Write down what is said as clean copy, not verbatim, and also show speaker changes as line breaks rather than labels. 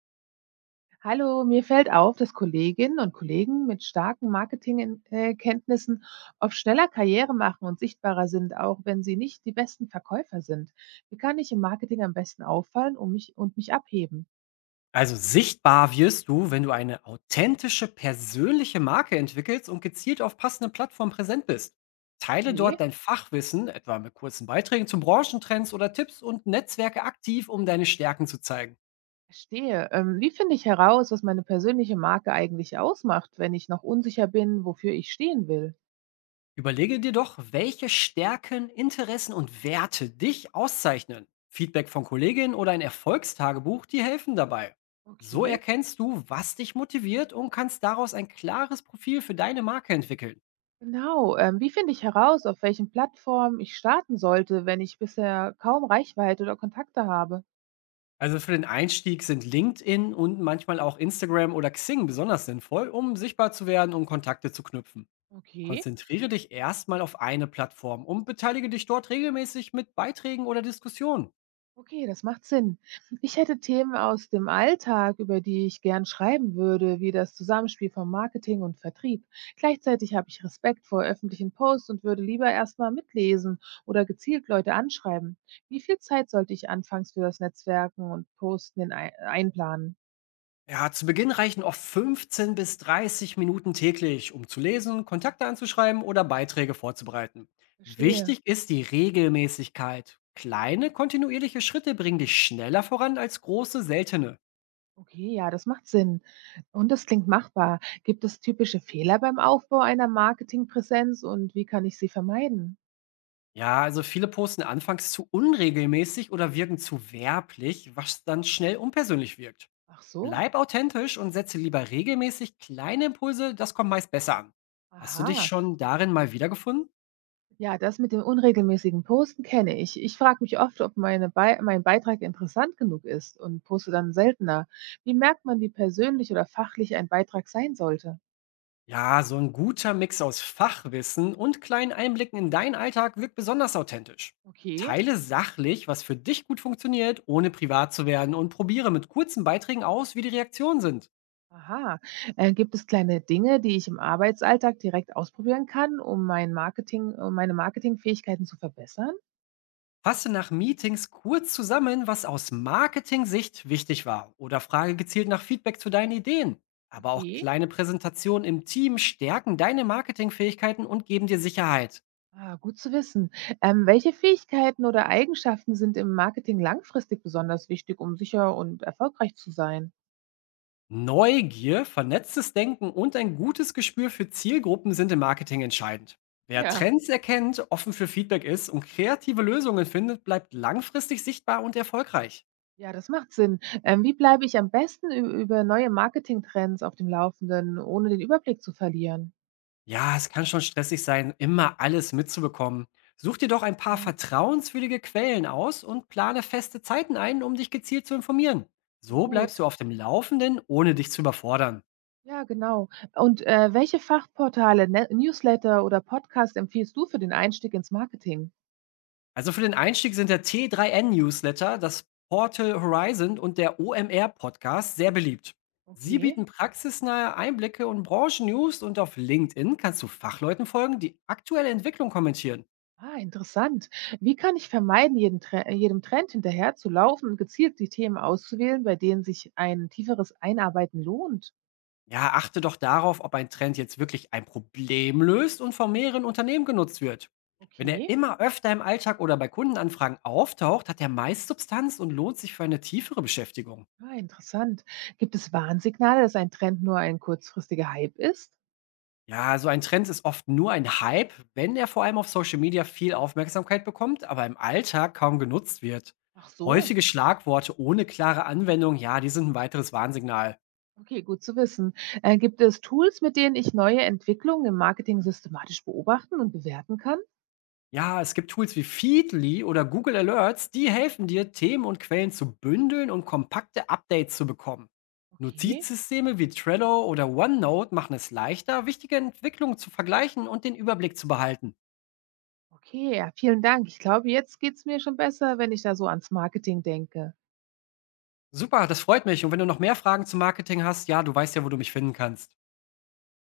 Hallo, mir fällt auf, dass Kolleginnen und Kollegen mit starken Marketingkenntnissen oft schneller Karriere machen und sichtbarer sind, auch wenn sie nicht die besten Verkäufer sind. Wie kann ich im Marketing am besten auffallen und mich abheben?
Also sichtbar wirst du, wenn du eine authentische, persönliche Marke entwickelst und gezielt auf passenden Plattformen präsent bist. Teile dort
Okay,
dein Fachwissen, etwa mit kurzen Beiträgen zu Branchentrends oder Tipps und Netzwerke aktiv, um deine Stärken zu zeigen.
verstehe. Wie finde ich heraus, was meine persönliche Marke eigentlich ausmacht, wenn ich noch unsicher bin, wofür ich stehen will?
Überlege dir doch, welche Stärken, Interessen und Werte dich auszeichnen. Feedback von Kolleginnen oder ein Erfolgstagebuch, die helfen dabei. So
Okay.
erkennst du, was dich motiviert und kannst daraus ein klares Profil für deine Marke entwickeln.
Genau, wie finde ich heraus, auf welchen Plattformen ich starten sollte, wenn ich bisher kaum Reichweite oder Kontakte habe?
Also für den Einstieg sind LinkedIn und manchmal auch Instagram oder Xing besonders sinnvoll, um sichtbar zu werden und Kontakte zu knüpfen.
Okay.
Konzentriere dich erstmal auf eine Plattform und beteilige dich dort regelmäßig mit Beiträgen oder Diskussionen.
Okay, das macht Sinn. Ich hätte Themen aus dem Alltag, über die ich gern schreiben würde, wie das Zusammenspiel von Marketing und Vertrieb. Gleichzeitig habe ich Respekt vor öffentlichen Posts und würde lieber erstmal mitlesen oder gezielt Leute anschreiben. Wie viel Zeit sollte ich anfangs für das Netzwerken und Posten in einplanen?
Ja, zu Beginn reichen oft 15 bis 30 Minuten täglich, um zu lesen, Kontakte anzuschreiben oder Beiträge vorzubereiten.
Verstehe.
Wichtig ist die Regelmäßigkeit. Kleine, kontinuierliche Schritte bringen dich schneller voran als große, seltene.
Okay, ja, das macht Sinn. Und das klingt machbar. Gibt es typische Fehler beim Aufbau einer Marketingpräsenz und wie kann ich sie vermeiden?
Ja, also viele posten anfangs zu unregelmäßig oder wirken zu werblich, was dann schnell unpersönlich wirkt.
Ach so.
Bleib authentisch und setze lieber regelmäßig kleine Impulse, das kommt meist besser an. Hast du dich
Aha.
schon darin mal wiedergefunden?
Ja, das mit dem unregelmäßigen Posten kenne ich. Ich frage mich oft, ob mein Beitrag interessant genug ist und poste dann seltener. Wie merkt man, wie persönlich oder fachlich ein Beitrag sein sollte?
Ja, so ein guter Mix aus Fachwissen und kleinen Einblicken in deinen Alltag wirkt besonders authentisch.
Okay,
Teile sachlich, was für dich gut funktioniert, ohne privat zu werden und probiere mit kurzen Beiträgen aus, wie die Reaktionen sind.
aha. Gibt es kleine Dinge, die ich im Arbeitsalltag direkt ausprobieren kann, um um meine Marketingfähigkeiten zu verbessern?
Fasse nach Meetings kurz zusammen, was aus Marketing-Sicht wichtig war oder frage gezielt nach Feedback zu deinen Ideen. Aber auch
Okay.
kleine Präsentationen im Team stärken deine Marketingfähigkeiten und geben dir Sicherheit.
Ah, gut zu wissen. Welche Fähigkeiten oder Eigenschaften sind im Marketing langfristig besonders wichtig, um sicher und erfolgreich zu sein?
Neugier, vernetztes Denken und ein gutes Gespür für Zielgruppen sind im Marketing entscheidend. Wer
Ja.
Trends erkennt, offen für Feedback ist und kreative Lösungen findet, bleibt langfristig sichtbar und erfolgreich.
Ja, das macht Sinn. Wie bleibe ich am besten ü über neue Marketingtrends auf dem Laufenden, ohne den Überblick zu verlieren?
Ja, es kann schon stressig sein, immer alles mitzubekommen. Such dir doch ein paar
Mhm.
vertrauenswürdige Quellen aus und plane feste Zeiten ein, um dich gezielt zu informieren.
Klingt
So bleibst
gut.
du auf dem Laufenden, ohne dich zu überfordern.
Ja, genau. Und, welche Fachportale, Newsletter oder Podcast empfiehlst du für den Einstieg ins Marketing?
Also für den Einstieg sind der T3N-Newsletter, das Portal Horizon und der OMR-Podcast sehr beliebt. Sie
Okay.
bieten praxisnahe Einblicke und Branchennews und auf LinkedIn kannst du Fachleuten folgen, die aktuelle Entwicklung kommentieren.
Ah, interessant. Wie kann ich vermeiden, jeden Tre jedem Trend hinterher zu laufen und gezielt die Themen auszuwählen, bei denen sich ein tieferes Einarbeiten lohnt?
Ja, achte doch darauf, ob ein Trend jetzt wirklich ein Problem löst und von mehreren Unternehmen genutzt wird. Wenn er
Okay.
immer öfter im Alltag oder bei Kundenanfragen auftaucht, hat er meist Substanz und lohnt sich für eine tiefere Beschäftigung.
Ah, interessant. Gibt es Warnsignale, dass ein Trend nur ein kurzfristiger Hype ist?
Ja, so ein Trend ist oft nur ein Hype, wenn er vor allem auf Social Media viel Aufmerksamkeit bekommt, aber im Alltag kaum genutzt wird.
Ach so,
Häufige Schlagworte ohne klare Anwendung, ja, die sind ein weiteres Warnsignal.
okay, gut zu wissen. Gibt es Tools, mit denen ich neue Entwicklungen im Marketing systematisch beobachten und bewerten kann?
Ja, es gibt Tools wie Feedly oder Google Alerts, die helfen dir, Themen und Quellen zu bündeln und kompakte Updates zu bekommen.
Okay,
Notizsysteme wie Trello oder OneNote machen es leichter, wichtige Entwicklungen zu vergleichen und den Überblick zu behalten.
okay, ja, vielen Dank. Ich glaube, jetzt geht's mir schon besser, wenn ich da so ans Marketing denke.
Super, das freut mich. Und wenn du noch mehr Fragen zum Marketing hast, ja, du weißt ja, wo du mich finden kannst.